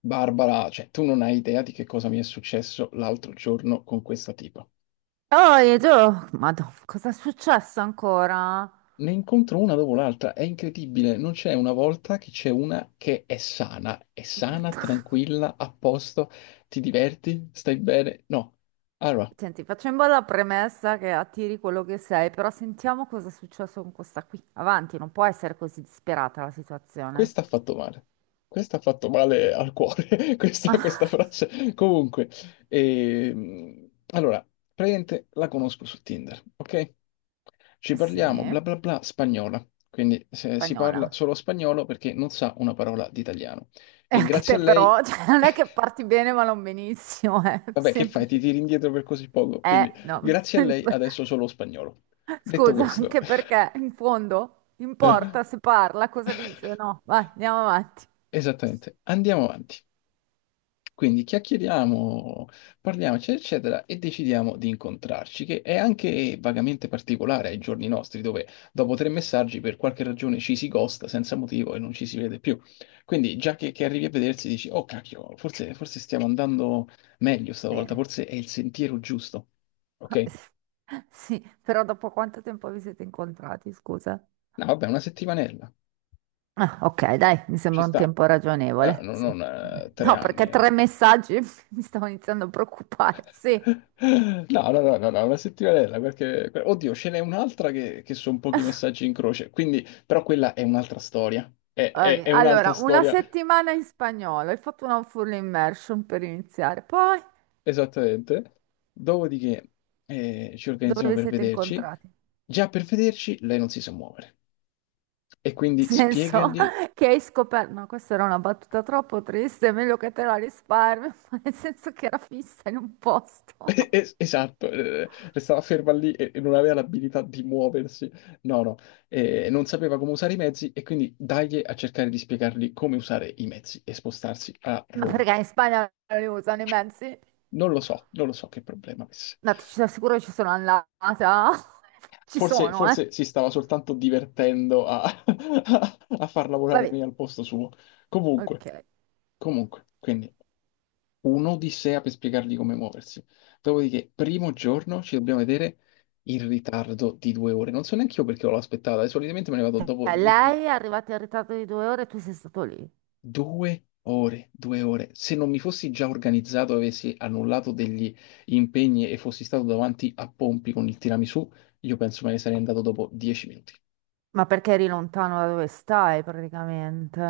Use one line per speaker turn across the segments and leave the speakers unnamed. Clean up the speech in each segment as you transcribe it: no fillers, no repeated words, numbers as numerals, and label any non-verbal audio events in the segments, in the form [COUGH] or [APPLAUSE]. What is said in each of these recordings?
Barbara, cioè tu non hai idea di che cosa mi è successo l'altro giorno con questa tipa.
Oh, Edo, Madonna, cosa è successo ancora?
Ne incontro una dopo l'altra, è incredibile, non c'è una volta che c'è una che è sana, tranquilla, a posto, ti diverti, stai bene. No. Allora,
Senti, facciamo la premessa che attiri quello che sei, però sentiamo cosa è successo con questa qui. Avanti, non può essere così disperata la situazione.
questa ha fatto male. Questa ha fatto male al cuore, [LAUGHS] questa
[LAUGHS]
frase. Comunque, allora, praticamente la conosco su Tinder, ok? Ci parliamo,
Sì,
bla bla bla, spagnola. Quindi si
spagnola.
parla solo spagnolo perché non sa una parola di italiano.
E
E
anche
grazie
te
a lei.
però, [LAUGHS] cioè, non è che parti bene
[LAUGHS]
ma non benissimo, è
Vabbè, che fai? Ti
semplice.
tiri indietro per così poco. Quindi,
No.
grazie a lei
[LAUGHS]
adesso solo spagnolo. Detto
Scusa,
questo.
anche perché in fondo importa se parla, cosa dice,
[LAUGHS]
no? Vai, andiamo avanti.
Esattamente, andiamo avanti. Quindi chiacchieriamo, parliamoci, eccetera, e decidiamo di incontrarci, che è anche vagamente particolare ai giorni nostri, dove dopo 3 messaggi per qualche ragione ci si ghosta senza motivo e non ci si vede più. Quindi già che, arrivi a vedersi dici, oh cacchio, forse, forse stiamo andando meglio stavolta,
Bene.
forse è il sentiero giusto. Ok?
[LAUGHS] Sì, però dopo quanto tempo vi siete incontrati, scusa?
No, vabbè, una settimanella,
Ah, ok, dai, mi
ci
sembra un
sta.
tempo
Eh,
ragionevole.
non,
Sì.
non,
Vabbè.
eh, tre
No,
anni.
perché tre messaggi [LAUGHS] mi stavo iniziando a preoccupare. Sì.
No, no, no, no, no, una settimanella, perché Oddio, ce n'è un'altra che, sono pochi messaggi in croce, quindi. Però quella è un'altra storia. È, è-
Vabbè,
è un'altra
allora, una
storia,
settimana in spagnolo, hai fatto una full immersion per iniziare. Poi,
esattamente. Dopodiché ci
dove
organizziamo
vi
per
siete
vederci.
incontrati?
Già per vederci lei non si sa muovere. E
Nel
quindi
senso
spiegagli.
[LAUGHS] che hai scoperto, ma questa era una battuta troppo triste, è meglio che te la risparmio, [LAUGHS] ma nel senso che era fissa in un
[LAUGHS]
posto. [LAUGHS]
Esatto. Restava ferma lì e non aveva l'abilità di muoversi, no, no. Non sapeva come usare i mezzi e quindi dagli a cercare di spiegargli come usare i mezzi e spostarsi a
Ma
Roma.
perché in Spagna non li usano i mezzi?
Non lo so, non lo so che problema avesse.
No, ti ci assicuro che ci sono andata. [LAUGHS] Ci
Forse,
sono, eh.
forse si stava soltanto divertendo a, [LAUGHS] a far lavorare
Vabbè,
me al posto suo. Comunque,
ok.
comunque, quindi, un'odissea per spiegargli come muoversi. Dopodiché, primo giorno ci dobbiamo vedere in ritardo di 2 ore. Non so neanche io perché l'ho aspettata, e solitamente me ne vado dopo dieci
Lei è
minuti.
arrivata in ritardo di 2 ore e tu sei stato lì.
2 ore, 2 ore. Se non mi fossi già organizzato, avessi annullato degli impegni e fossi stato davanti a Pompi con il tiramisù, io penso me ne sarei andato dopo 10 minuti.
Ma perché eri lontano da dove stai, praticamente?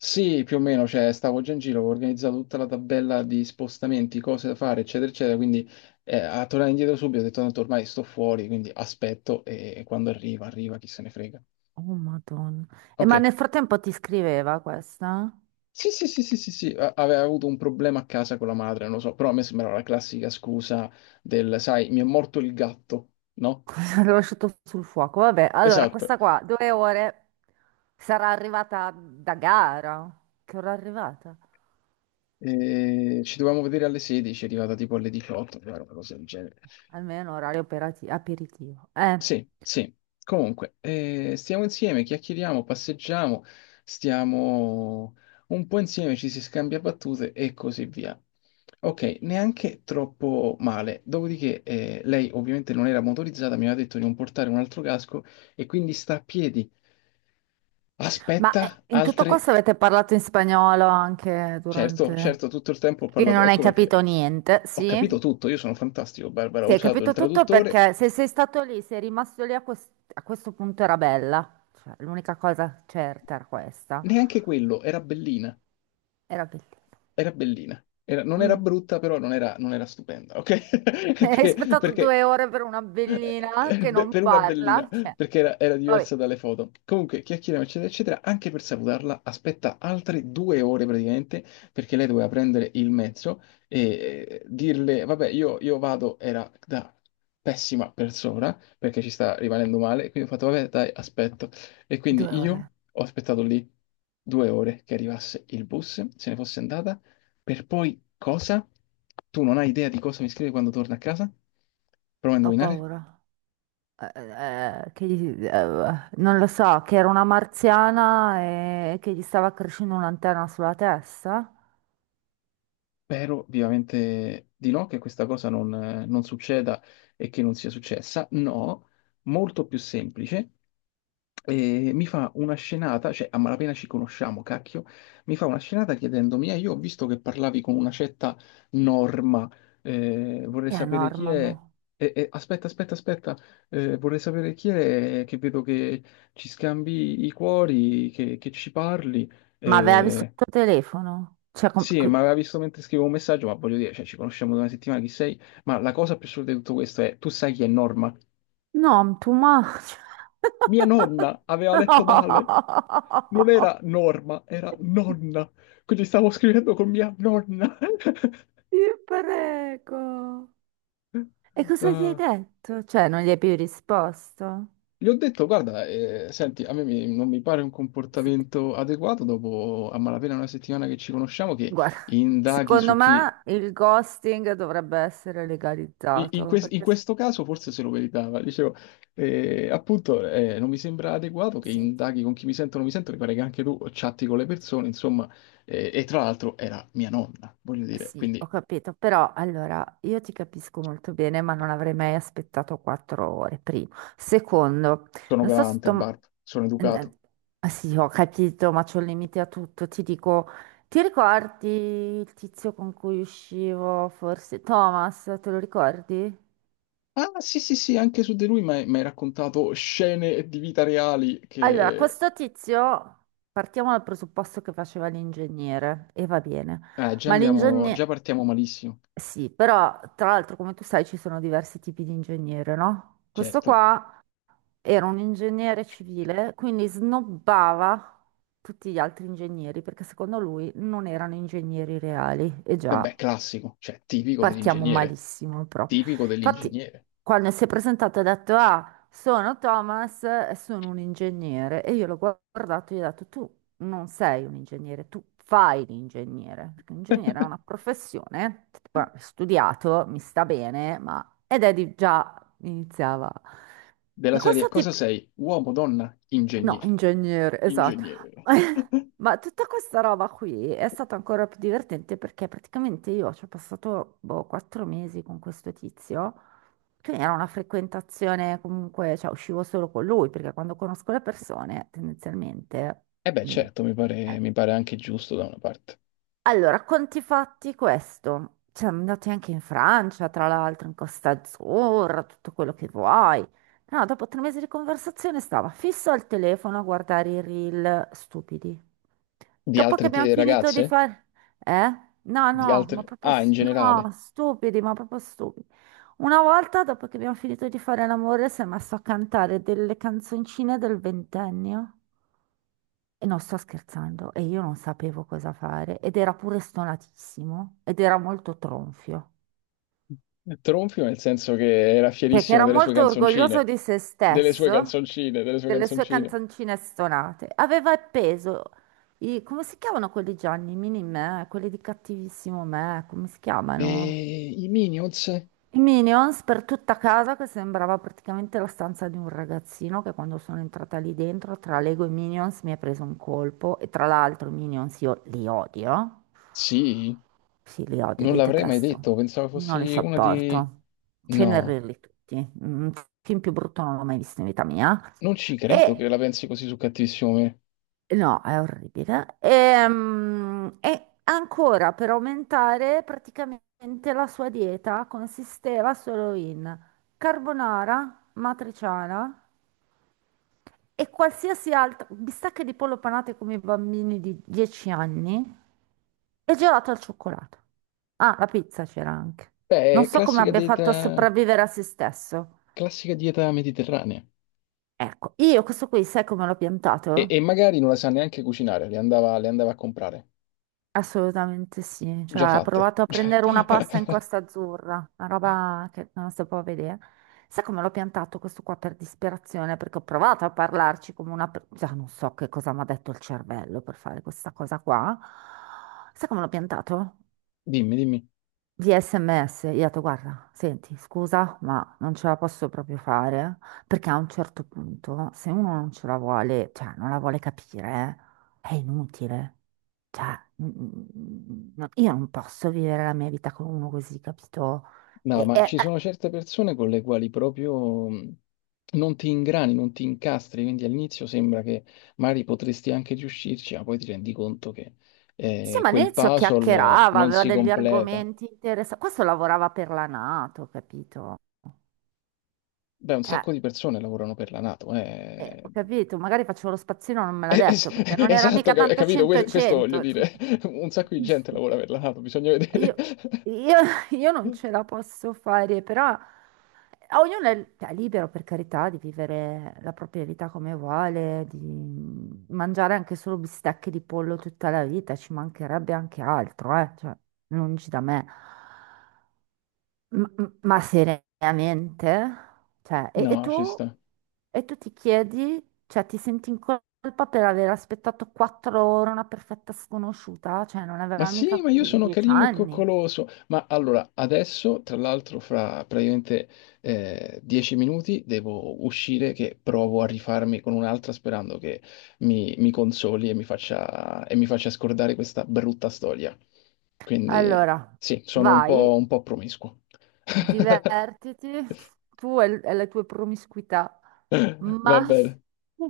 Sì, più o meno, cioè stavo già in giro, avevo organizzato tutta la tabella di spostamenti, cose da fare, eccetera, eccetera, quindi a tornare indietro subito ho detto tanto ormai sto fuori, quindi aspetto e quando arriva, arriva, chi se ne frega.
Oh, Madonna. E
Ok,
ma nel frattempo ti scriveva questa?
sì, sì, sì, sì, sì, sì, aveva avuto un problema a casa con la madre, non lo so, però a me sembrava la classica scusa del, sai, mi è morto il gatto, no?
Cosa l'ho lasciato sul fuoco? Vabbè, allora,
Esatto,
questa qua, 2 ore, sarà arrivata da gara. Che ora è arrivata?
e ci dovevamo vedere alle 16, è arrivata tipo alle 18, era una cosa del genere.
Almeno orario aperitivo.
Sì, sì. Comunque, stiamo insieme, chiacchieriamo, passeggiamo, stiamo un po' insieme, ci si scambia battute e così via. Ok, neanche troppo male. Dopodiché, lei ovviamente non era motorizzata, mi aveva detto di non portare un altro casco e quindi sta a piedi.
Ma
Aspetta,
in tutto
altre.
questo avete parlato in spagnolo anche
Certo,
durante.
certo, tutto il tempo ho
Quindi
parlato,
non hai
ecco perché
capito niente,
ho capito
sì?
tutto, io sono fantastico, Barbara, ho
Sì, hai
usato il
capito tutto
traduttore,
perché se sei stato lì, sei rimasto lì a questo punto era bella. Cioè, l'unica cosa certa era questa.
neanche quello, era bellina.
Era bellina.
Era bellina. Non era
Mm.
brutta, però non era, non era stupenda, ok?
[LAUGHS]
[LAUGHS]
Hai
Perché,
aspettato
perché
2 ore per una bellina che
beh,
non
per una bellina,
parla. Cioè,
perché era
vabbè,
diversa dalle foto. Comunque, chiacchieriamo, eccetera, eccetera. Anche per salutarla, aspetta altre 2 ore praticamente, perché lei doveva prendere il mezzo e dirle, vabbè, io vado, era da pessima persona, perché ci sta rimanendo male, quindi ho fatto, vabbè, dai, aspetto. E
due
quindi
ore.
io ho aspettato lì 2 ore che arrivasse il bus, se ne fosse andata per poi cosa? Tu non hai idea di cosa mi scrive quando torna a casa? Prova a
Ho
indovinare?
paura. Non lo so, che era una marziana e che gli stava crescendo un'antenna sulla testa?
Spero vivamente di no, che questa cosa non, non succeda e che non sia successa. No, molto più semplice. E mi fa una scenata, cioè a malapena ci conosciamo, cacchio, mi fa una scenata chiedendomi, io ho visto che parlavi con una certa Norma, vorrei
Chi è
sapere chi
Norma?
è.
Mo?
Aspetta, aspetta, aspetta. Vorrei sapere chi è, che vedo che ci scambi i cuori, che ci parli.
Ma aveva visto
Eh,
il tuo telefono? Cioè,
sì, ma aveva visto mentre scrivevo un messaggio, ma voglio dire, cioè, ci conosciamo da una settimana, chi sei? Ma la cosa più assurda di tutto questo è, tu sai chi è Norma?
no, tu ma.
Mia nonna
[LAUGHS]
aveva
No!
letto male. Non era norma, era nonna. Quindi stavo scrivendo con mia nonna. [LAUGHS]
Ti prego. E cosa gli hai
Ah,
detto? Cioè, non gli hai più risposto?
gli ho detto, guarda, senti, a me non mi pare un
Se-
comportamento adeguato dopo a malapena una settimana che ci conosciamo, che
Guarda,
indaghi
secondo
su chi.
me il ghosting dovrebbe essere legalizzato,
In
perché
questo caso forse se lo meritava. Dicevo, appunto, non mi sembra adeguato che
senti,
indaghi con chi mi sento o non mi sento, mi pare che anche tu chatti con le persone, insomma, e tra l'altro era mia nonna, voglio dire,
sì, ho
quindi
capito, però allora io ti capisco molto bene, ma non avrei mai aspettato 4 ore, primo. Secondo,
sono
non so se tu.
galante, Barb, sono educato.
eh, ah, sì, ho capito, ma c'ho il limite a tutto. Ti dico, ti ricordi il tizio con cui uscivo, forse Thomas, te lo ricordi?
Ah, sì, sì, sì, anche su di lui mi hai raccontato scene di vita reali
Allora,
che.
questo tizio, partiamo dal presupposto che faceva l'ingegnere, e va bene,
Già
ma
andiamo, già
l'ingegnere.
partiamo malissimo,
Sì, però tra l'altro come tu sai ci sono diversi tipi di ingegnere, no? Questo
certo.
qua era un ingegnere civile, quindi snobbava tutti gli altri ingegneri perché secondo lui non erano ingegneri reali. E già,
Vabbè, classico, cioè tipico
partiamo
dell'ingegnere,
malissimo proprio.
tipico
Infatti,
dell'ingegnere.
quando si è presentato ha detto, ah, sono Thomas e sono un ingegnere. E io l'ho guardato e gli ho detto, tu non sei un ingegnere, tu fai l'ingegnere. Perché l'ingegnere è una
[LAUGHS]
professione, guarda, ho studiato, mi sta bene. Ed Eddie già iniziava.
Della
Ma
serie
questo
cosa
tipo.
sei? Uomo, donna,
No,
ingegnere.
ingegnere, esatto.
Ingegnere. [LAUGHS]
[LAUGHS] Ma tutta questa roba qui è stata ancora più divertente perché praticamente io ci ho passato boh, 4 mesi con questo tizio, quindi era una frequentazione comunque, cioè uscivo solo con lui perché quando conosco le persone tendenzialmente.
E beh,
mm,
certo,
eh,
mi pare anche giusto da una parte.
allora, conti fatti questo. Cioè, andati anche in Francia, tra l'altro, in Costa Azzurra, tutto quello che vuoi. No, dopo 3 mesi di conversazione stava fisso al telefono a guardare i reel stupidi.
Di
Dopo che
altre
abbiamo finito di
ragazze?
fare. Eh? No,
Di
no, ma
altre.
proprio...
Ah, in
s- No,
generale.
stupidi, ma proprio stupidi. Una volta, dopo che abbiamo finito di fare l'amore, si è messo a cantare delle canzoncine del ventennio. E non sto scherzando, e io non sapevo cosa fare, ed era pure stonatissimo, ed era molto tronfio,
Tronfio nel senso che era
perché
fierissimo
era
delle sue
molto orgoglioso
canzoncine.
di se
Delle sue
stesso,
canzoncine, delle sue
delle sue
canzoncine.
canzoncine stonate. Aveva appeso i, come si chiamano quelli Gianni, mini me, quelli di Cattivissimo Me, come si chiamano?
E i Minions?
I Minions per tutta casa che sembrava praticamente la stanza di un ragazzino che quando sono entrata lì dentro tra Lego e Minions mi ha preso un colpo e tra l'altro i Minions io li odio.
Sì,
Sì, li odio,
non
li
l'avrei mai
detesto.
detto. Pensavo
Non li
fossi una di.
sopporto.
No,
Cenerirli tutti. Un film più brutto non l'ho mai visto in vita mia.
non ci credo che
E
la pensi così su Cattivissimo Me.
No, è orribile. Ancora per aumentare, praticamente la sua dieta consisteva solo in carbonara, matriciana e qualsiasi altra bistecche di pollo panate come i bambini di 10 anni e gelato al cioccolato. Ah, la pizza c'era anche.
Beh,
Non
è
so come
classica
abbia
dei,
fatto a sopravvivere a se stesso.
classica dieta mediterranea.
Ecco, io questo qui, sai come l'ho
E,
piantato?
e magari non la sa neanche cucinare, le andava a comprare,
Assolutamente sì, cioè
già
ha
fatte.
provato a
[LAUGHS] Cioè,
prendere una pasta in Costa Azzurra, una roba che non si può vedere. Sai come l'ho piantato questo qua per disperazione? Perché ho provato a parlarci come una. Già non so che cosa mi ha detto il cervello per fare questa cosa qua. Sai come l'ho piantato?
dimmi, dimmi.
Via SMS, io ho detto, guarda, senti, scusa, ma non ce la posso proprio fare, perché a un certo punto, se uno non ce la vuole, cioè non la vuole capire, è inutile. Cioè, no, io non posso vivere la mia vita con uno così, capito?
No,
E,
ma
e-
ci
eh,
sono certe persone con le quali proprio non ti ingrani, non ti incastri, quindi all'inizio sembra che magari potresti anche riuscirci, ma poi ti rendi conto che
sì, ma
quel
all'inizio
puzzle
chiacchierava,
non
aveva
si
degli
completa.
argomenti interessanti. Questo lavorava per la NATO, capito?
Beh, un
Cioè,
sacco di persone lavorano per la NATO, eh.
ho capito, magari facevo lo spazzino, non me l'ha
Es-
detto, perché non era
esatto,
mica tanto
capito?
100 e
Questo voglio
100.
dire. Un sacco di gente lavora per la NATO, bisogna vedere.
Io, io- [LAUGHS] io non ce la posso fare, però a ognuno è libero per carità di vivere la propria vita come vuole, di mangiare anche solo bistecche di pollo tutta la vita, ci mancherebbe anche altro, cioè, lungi da me. Ma seriamente? Cioè, e
No, ci
tu?
sta.
E tu ti chiedi, cioè ti senti in colpa per aver aspettato 4 ore una perfetta sconosciuta? Cioè, non
Ma
aveva
sì,
mica
ma io sono
dieci
carino e
anni.
coccoloso. Ma allora, adesso, tra l'altro, fra praticamente 10 minuti devo uscire che provo a rifarmi con un'altra sperando che mi consoli e mi faccia scordare questa brutta storia. Quindi
Allora,
sì, sono
vai,
un po' promiscuo. [LAUGHS]
divertiti, tu e le tue promiscuità,
Va
ma
bene.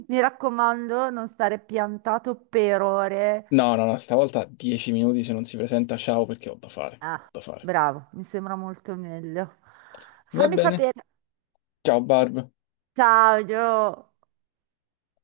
mi raccomando, non stare piantato per ore.
No, no, no, stavolta 10 minuti se non si presenta, ciao perché ho da fare, ho
Ah,
da fare.
bravo, mi sembra molto meglio.
Va
Fammi
bene.
sapere.
Ciao Barb.
Ciao, Gio.